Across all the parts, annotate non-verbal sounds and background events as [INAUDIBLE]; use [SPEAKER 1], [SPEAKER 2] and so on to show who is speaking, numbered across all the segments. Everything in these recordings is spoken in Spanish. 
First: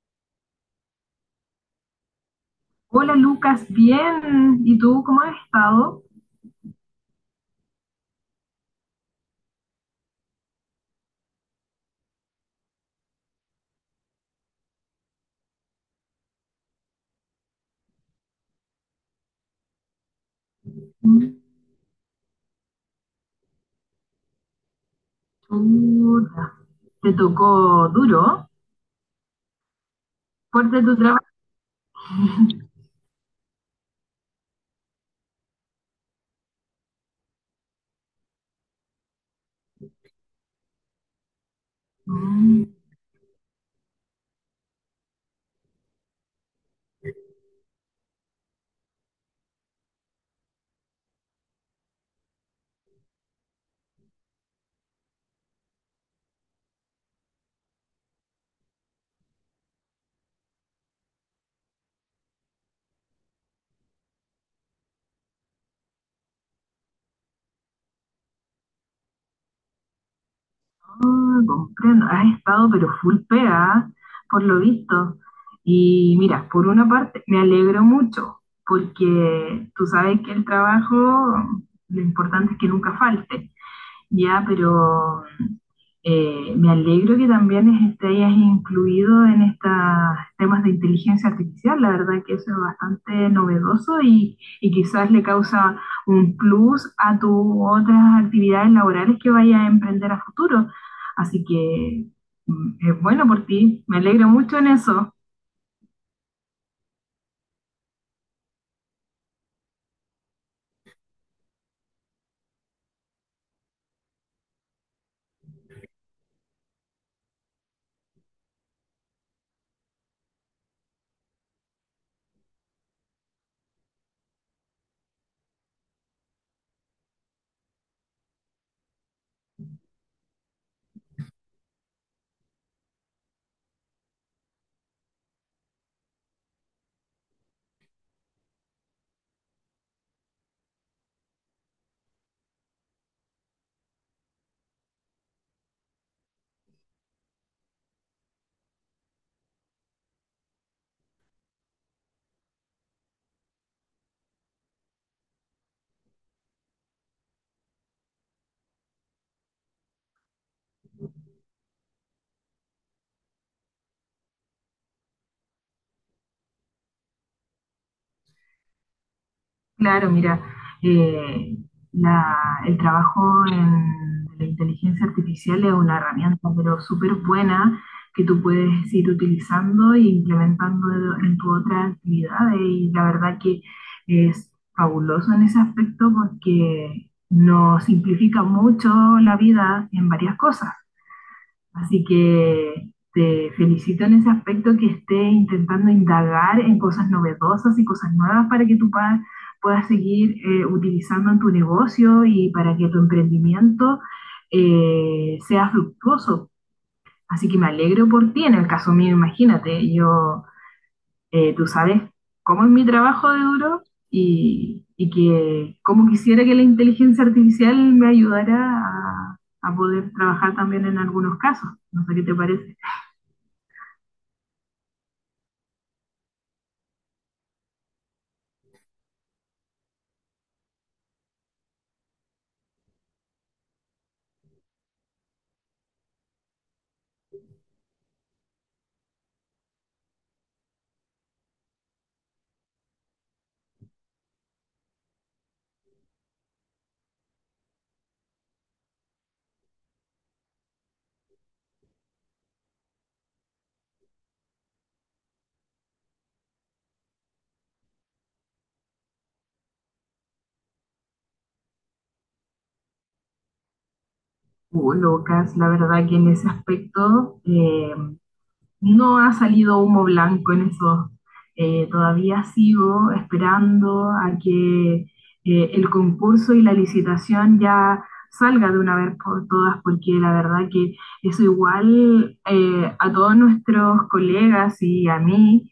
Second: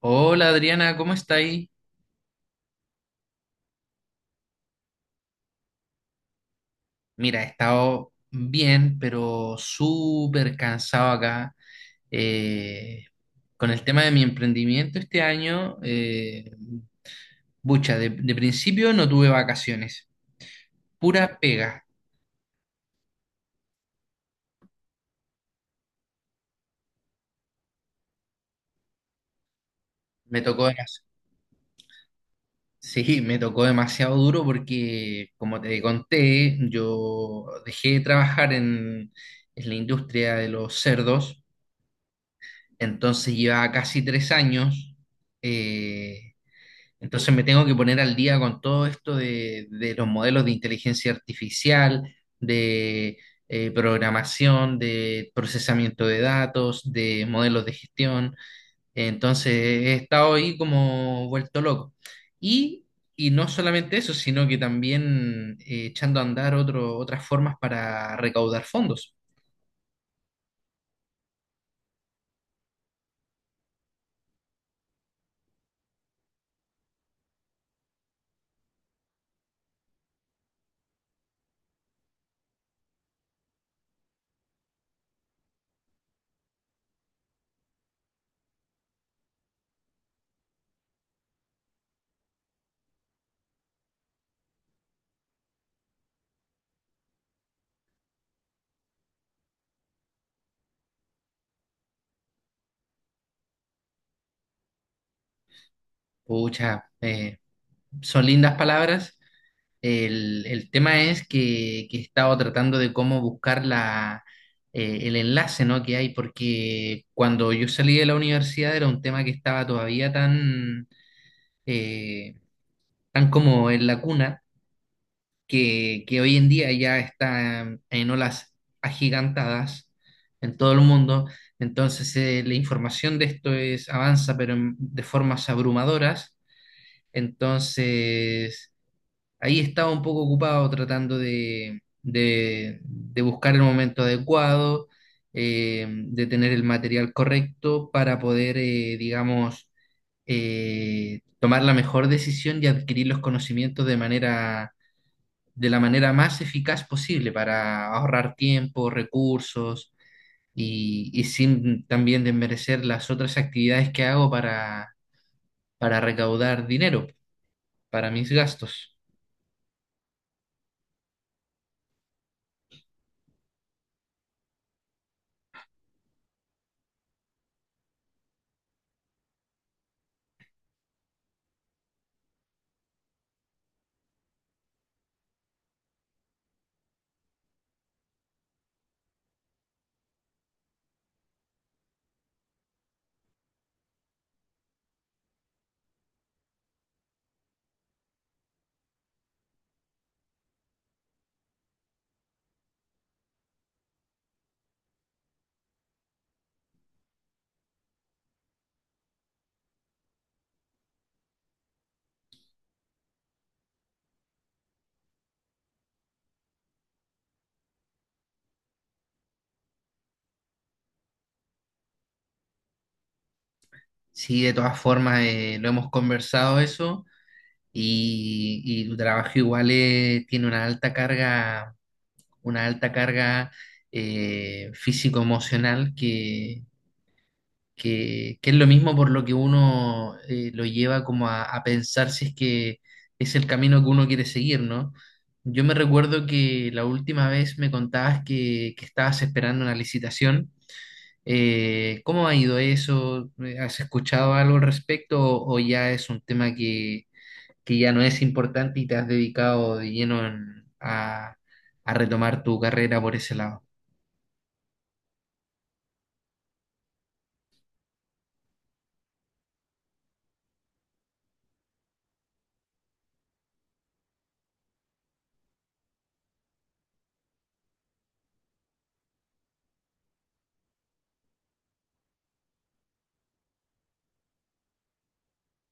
[SPEAKER 1] Hola Adriana, ¿cómo está ahí?
[SPEAKER 2] Hola Lucas, bien. ¿Y tú cómo has estado?
[SPEAKER 1] Mira, he estado bien, pero súper cansado acá. Eh, con el tema de mi emprendimiento este año, bucha, de principio no tuve vacaciones,
[SPEAKER 2] Mm,
[SPEAKER 1] pura pega.
[SPEAKER 2] chuta. ¿Te tocó duro?
[SPEAKER 1] Me tocó,
[SPEAKER 2] ¿Fuerte tu trabajo?
[SPEAKER 1] [LAUGHS] sí, me tocó demasiado duro porque, como te conté, yo dejé de trabajar en la industria de los cerdos,
[SPEAKER 2] Mm,
[SPEAKER 1] entonces llevaba casi 3 años. eh, Entonces me tengo que poner al día con todo esto de los modelos de inteligencia artificial, de programación, de procesamiento de datos, de modelos de gestión. Entonces he estado ahí como vuelto loco. Y, y no solamente eso, sino que también echando a andar otras formas para recaudar fondos.
[SPEAKER 2] ah, comprendo. Has estado pero full pega, por lo visto. Y mira, por una parte me alegro mucho, porque tú sabes que el trabajo, lo importante es que nunca falte. Ya, pero me alegro que también te hayas incluido en estos temas de inteligencia artificial. La verdad que eso es bastante novedoso y quizás le causa un plus a tus otras actividades laborales que vayas a emprender a futuro. Así que mm, es bueno por ti. Me alegro mucho en eso.
[SPEAKER 1] Pucha, son lindas palabras. El tema es que he estado tratando de cómo buscar el enlace, ¿no? Que hay, porque cuando yo salí de la universidad era un tema que estaba todavía tan, eh, tan como en la cuna, que hoy en día ya está en olas agigantadas en todo el mundo. Entonces, la información de esto es, avanza, pero de formas abrumadoras. Entonces ahí estaba un poco ocupado tratando de buscar el momento adecuado, de tener el material correcto para poder, digamos, tomar la mejor decisión y adquirir los conocimientos de la manera más eficaz posible para ahorrar tiempo, recursos y sin también desmerecer las otras actividades que hago para recaudar dinero para mis gastos.
[SPEAKER 2] Claro, mira, eh, la- el trabajo en la inteligencia artificial es una herramienta, pero súper buena que tú puedes ir utilizando e implementando en tu otra actividad. Y la verdad que es fabuloso en ese aspecto porque nos simplifica mucho la vida en varias cosas. Así que te felicito en ese aspecto que esté intentando indagar en cosas novedosas y cosas nuevas para que tú puedas seguir utilizando en tu negocio y para que tu emprendimiento sea fructuoso. Así que me alegro por ti. En el caso mío, imagínate, yo, tú sabes cómo es mi trabajo de duro y que cómo quisiera que la inteligencia artificial me ayudara a poder trabajar también en algunos casos. No sé qué te parece.
[SPEAKER 1] Sí, de todas formas, lo hemos conversado eso y tu trabajo igual tiene una alta carga físico-emocional que es lo mismo por lo que uno lo lleva como a pensar si es que es el camino que uno quiere seguir, ¿no? Yo me recuerdo que la última vez me contabas que estabas esperando una licitación, ¿cómo ha ido eso? ¿Has escuchado algo al respecto o ya es un tema que ya no es importante y te has dedicado de lleno a retomar tu carrera por ese lado?
[SPEAKER 2] Lucas, la verdad que en ese aspecto no ha salido humo blanco en eso. Todavía sigo esperando a que el concurso y la licitación ya salga de una vez por todas, porque la verdad que eso igual a todos nuestros colegas y a mí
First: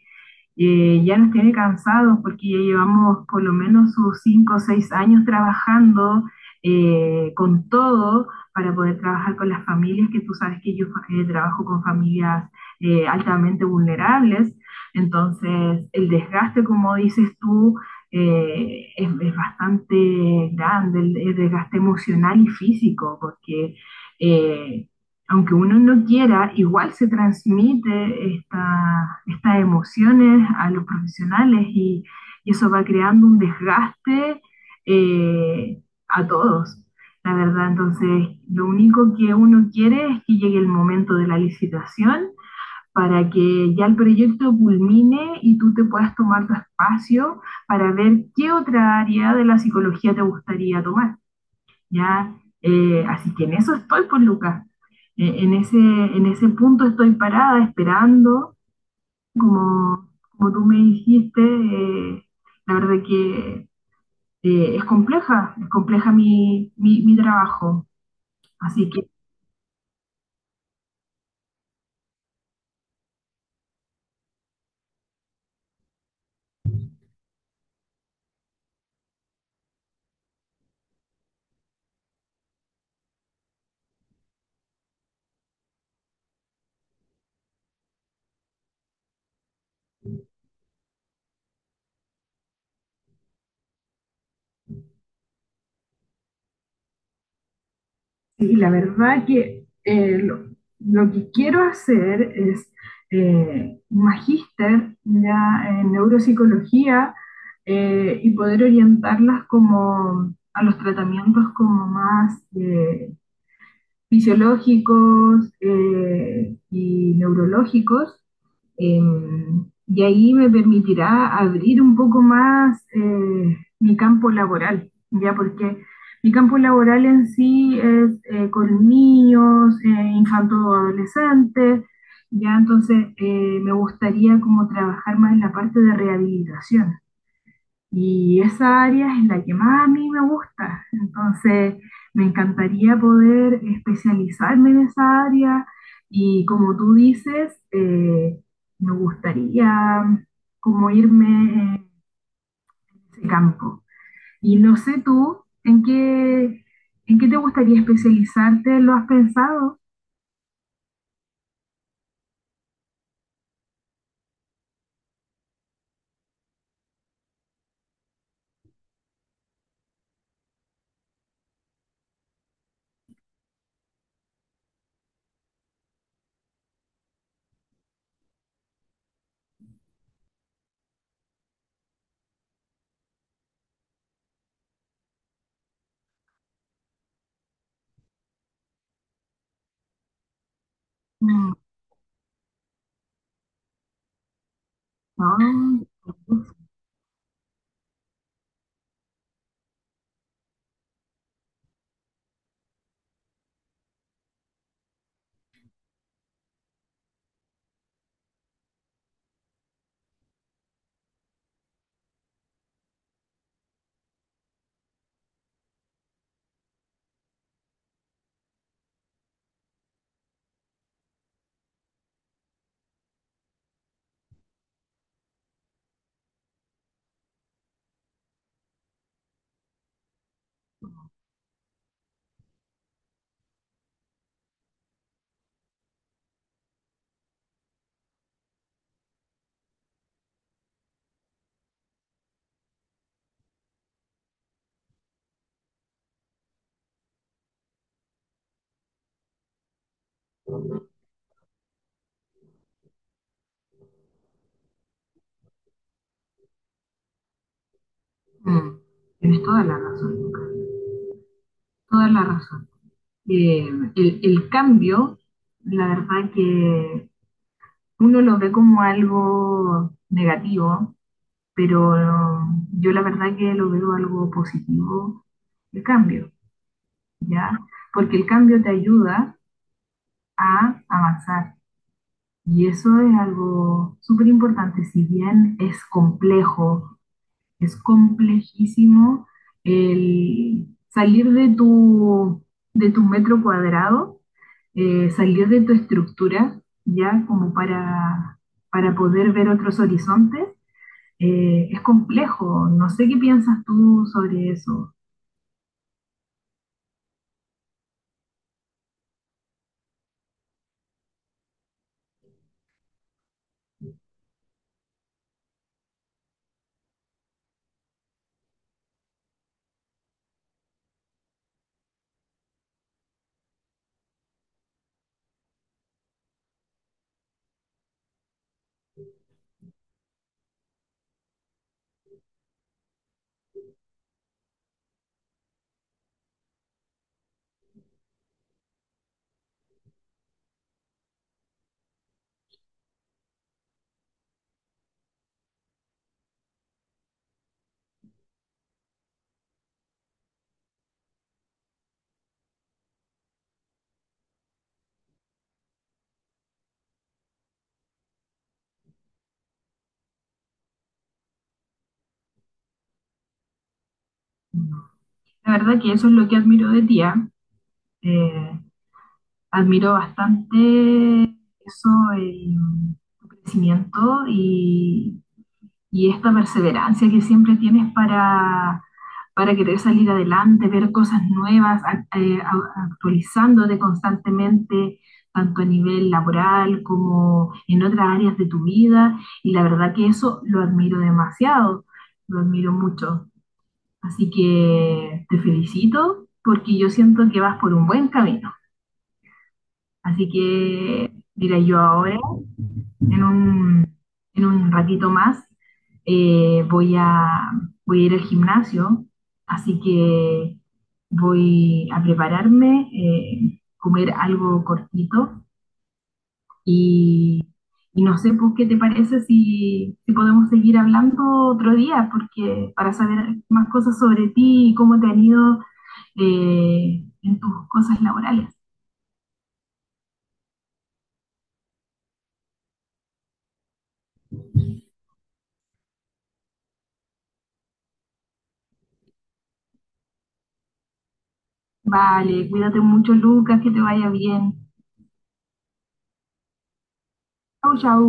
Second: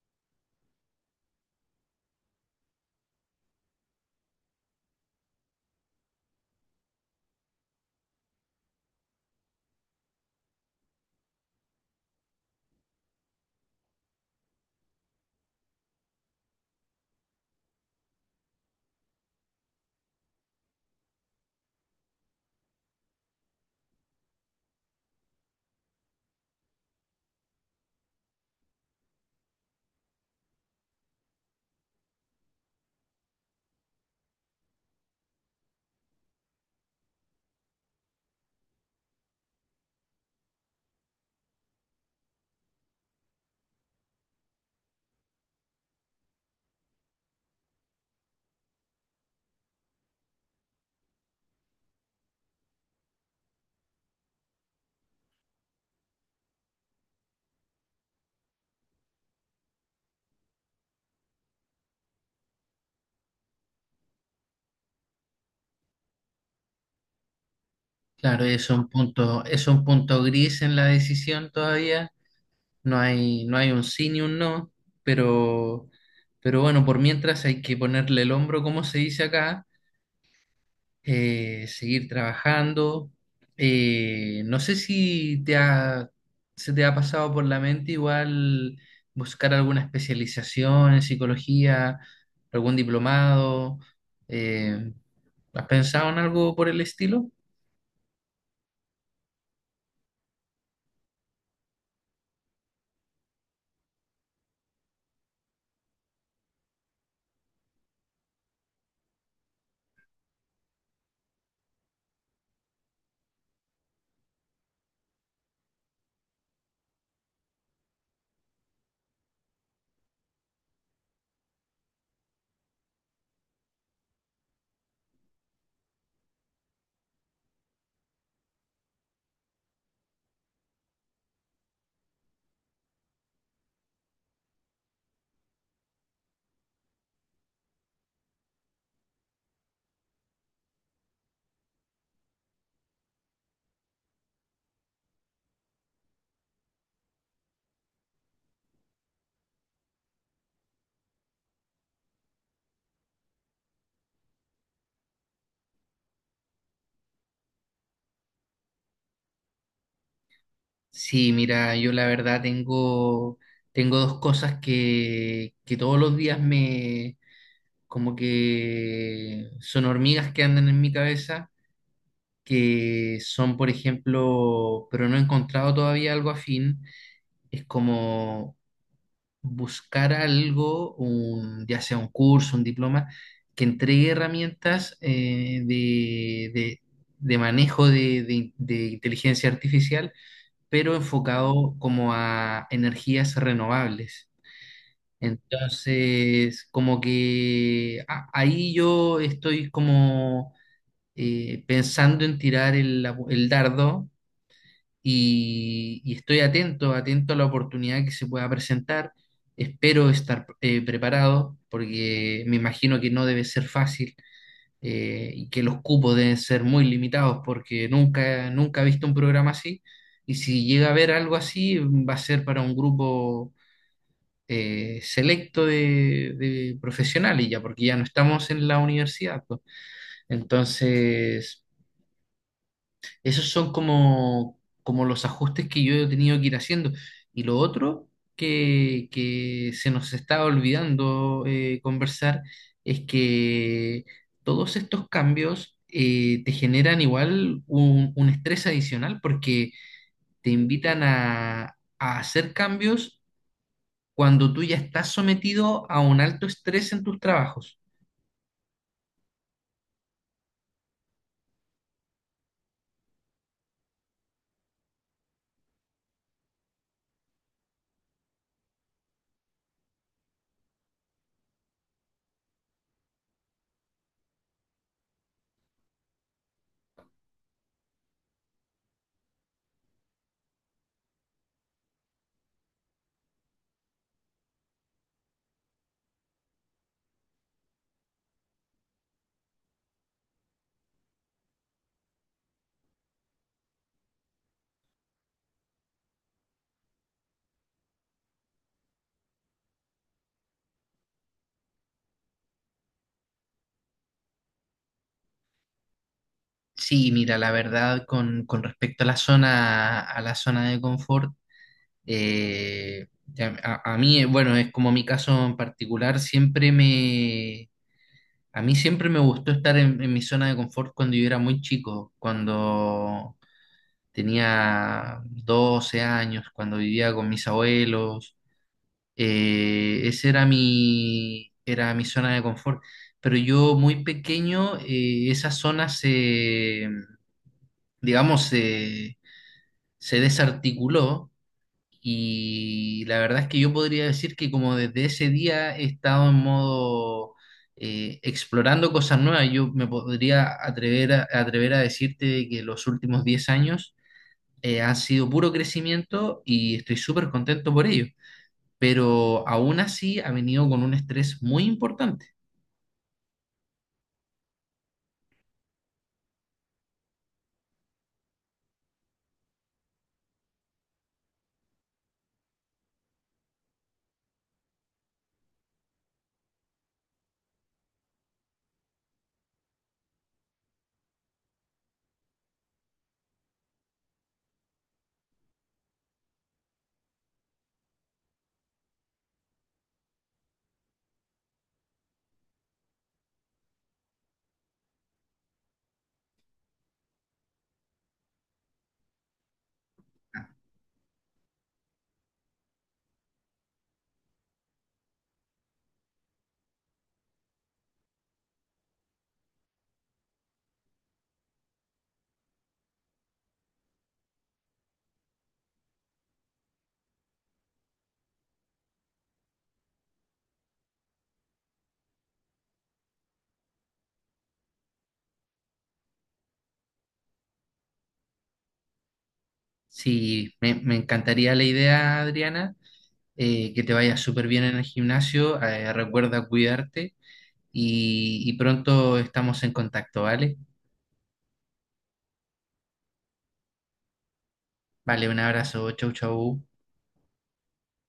[SPEAKER 2] ya nos tiene cansados porque ya llevamos por lo menos sus cinco o seis años trabajando con todo para poder trabajar con las familias, que tú sabes que yo trabajo con familias altamente vulnerables, entonces el desgaste, como dices tú, es bastante grande, desgaste emocional y físico, porque eh, aunque uno no quiera, igual se transmite estas emociones a los profesionales y eso va creando un desgaste eh, a todos, la verdad. Entonces, lo único que uno quiere es que llegue el momento de la licitación para que ya el proyecto culmine y tú te puedas tomar tu espacio para ver qué otra área de la psicología te gustaría tomar. ¿Ya? Así que en eso estoy con Lucas. En ese punto estoy parada esperando, como tú me dijiste, la verdad que es compleja mi trabajo.
[SPEAKER 1] Claro,
[SPEAKER 2] Así.
[SPEAKER 1] es un punto gris en la decisión todavía. No hay, no hay un sí ni un no, pero, pero bueno, por mientras hay que ponerle el hombro, como se dice acá. Seguir trabajando. No sé si te se te ha pasado por la mente igual buscar alguna especialización en psicología, algún diplomado. eh, ¿Has pensado en algo por el estilo?
[SPEAKER 2] Sí, la verdad que lo que quiero hacer es un magíster ya en neuropsicología y poder orientarlas como a los tratamientos como más fisiológicos y neurológicos, eh, y ahí me permitirá abrir un poco más mi campo laboral, ya porque mi campo laboral en sí es con niños, infantos o adolescentes, ya entonces me gustaría como trabajar más en la parte de rehabilitación y esa área es la que más a mí me gusta. Entonces, me encantaría poder especializarme en esa área y como tú dices, me gustaría como irme en ese campo. Y no sé tú, ¿en qué te gustaría especializarte? ¿Lo has pensado?
[SPEAKER 1] Sí, mira, yo la verdad tengo, tengo dos cosas que todos los días me, como que son hormigas que andan en mi cabeza. Que son, por ejemplo, pero no he encontrado todavía algo afín, es como buscar algo, un, ya sea un curso, un diploma, que entregue herramientas de manejo de inteligencia artificial, pero
[SPEAKER 2] Mm,
[SPEAKER 1] enfocado como a energías renovables.
[SPEAKER 2] no, pues,
[SPEAKER 1] Entonces, como que ahí yo estoy como pensando en tirar el dardo y estoy atento, atento a la oportunidad que se pueda presentar. Espero estar preparado porque me imagino que no debe ser fácil y que los cupos deben ser muy limitados porque nunca, nunca he visto un programa así, y si llega a haber algo así va a ser para un grupo selecto de profesionales ya, porque ya no estamos en la universidad, pues. Entonces... esos son como, como los ajustes que yo he tenido que ir haciendo. Y lo otro que se nos está olvidando conversar es que todos estos cambios te generan igual un estrés adicional porque te invitan a hacer cambios cuando tú ya estás sometido a un alto estrés en tus trabajos.
[SPEAKER 2] mm, tienes toda la razón, Lucas. Toda la razón. eh, el cambio, la verdad que uno lo ve como algo negativo, pero yo la verdad que lo veo algo positivo, el cambio, ¿ya? Porque el cambio te ayuda a avanzar y eso es algo súper importante, si bien es complejo. Es complejísimo el salir de tu metro cuadrado, salir de tu estructura, ya como para poder ver otros horizontes. Es complejo, no sé qué piensas tú sobre eso.
[SPEAKER 1] Sí, mira, la verdad, con respecto a la zona de confort, Eh, a mí, bueno, es como mi caso en particular, siempre me, a mí siempre me gustó estar en mi zona de confort cuando yo era muy chico, cuando tenía 12 años, cuando vivía con mis abuelos. Esa era mi zona de confort. Pero yo muy pequeño, esa zona se, digamos, se desarticuló. Y la verdad es que yo podría decir que como desde ese día he estado en modo explorando cosas nuevas. Yo me podría atrever atrever a decirte que los últimos 10 años han sido puro crecimiento y estoy súper contento por ello. Pero aún así ha venido con un estrés muy importante.
[SPEAKER 2] La verdad que eso es lo que admiro de ti. ¿Ah? Eh, admiro bastante eso, el, tu crecimiento y y esta perseverancia que siempre tienes para querer salir adelante, ver cosas nuevas, actualizándote constantemente, tanto a nivel laboral como en otras áreas de tu vida. Y la verdad que eso lo admiro demasiado, lo admiro mucho. Así que te felicito porque yo siento que vas por un buen camino. Así que diré yo ahora en un, en un ratito más eh, voy a, voy a ir al gimnasio, así que voy a prepararme, comer algo cortito y, y no sé, pues, ¿qué te parece si podemos seguir hablando otro día? Porque para saber más cosas sobre ti y cómo te han ido en tus cosas laborales.
[SPEAKER 1] Sí, me encantaría la idea, Adriana, que te vaya súper bien en el gimnasio. Recuerda cuidarte y pronto estamos en contacto, ¿vale?
[SPEAKER 2] Vale, cuídate mucho, Lucas, que te vaya bien.
[SPEAKER 1] Vale, un abrazo, chau, chau.
[SPEAKER 2] Chau, chau.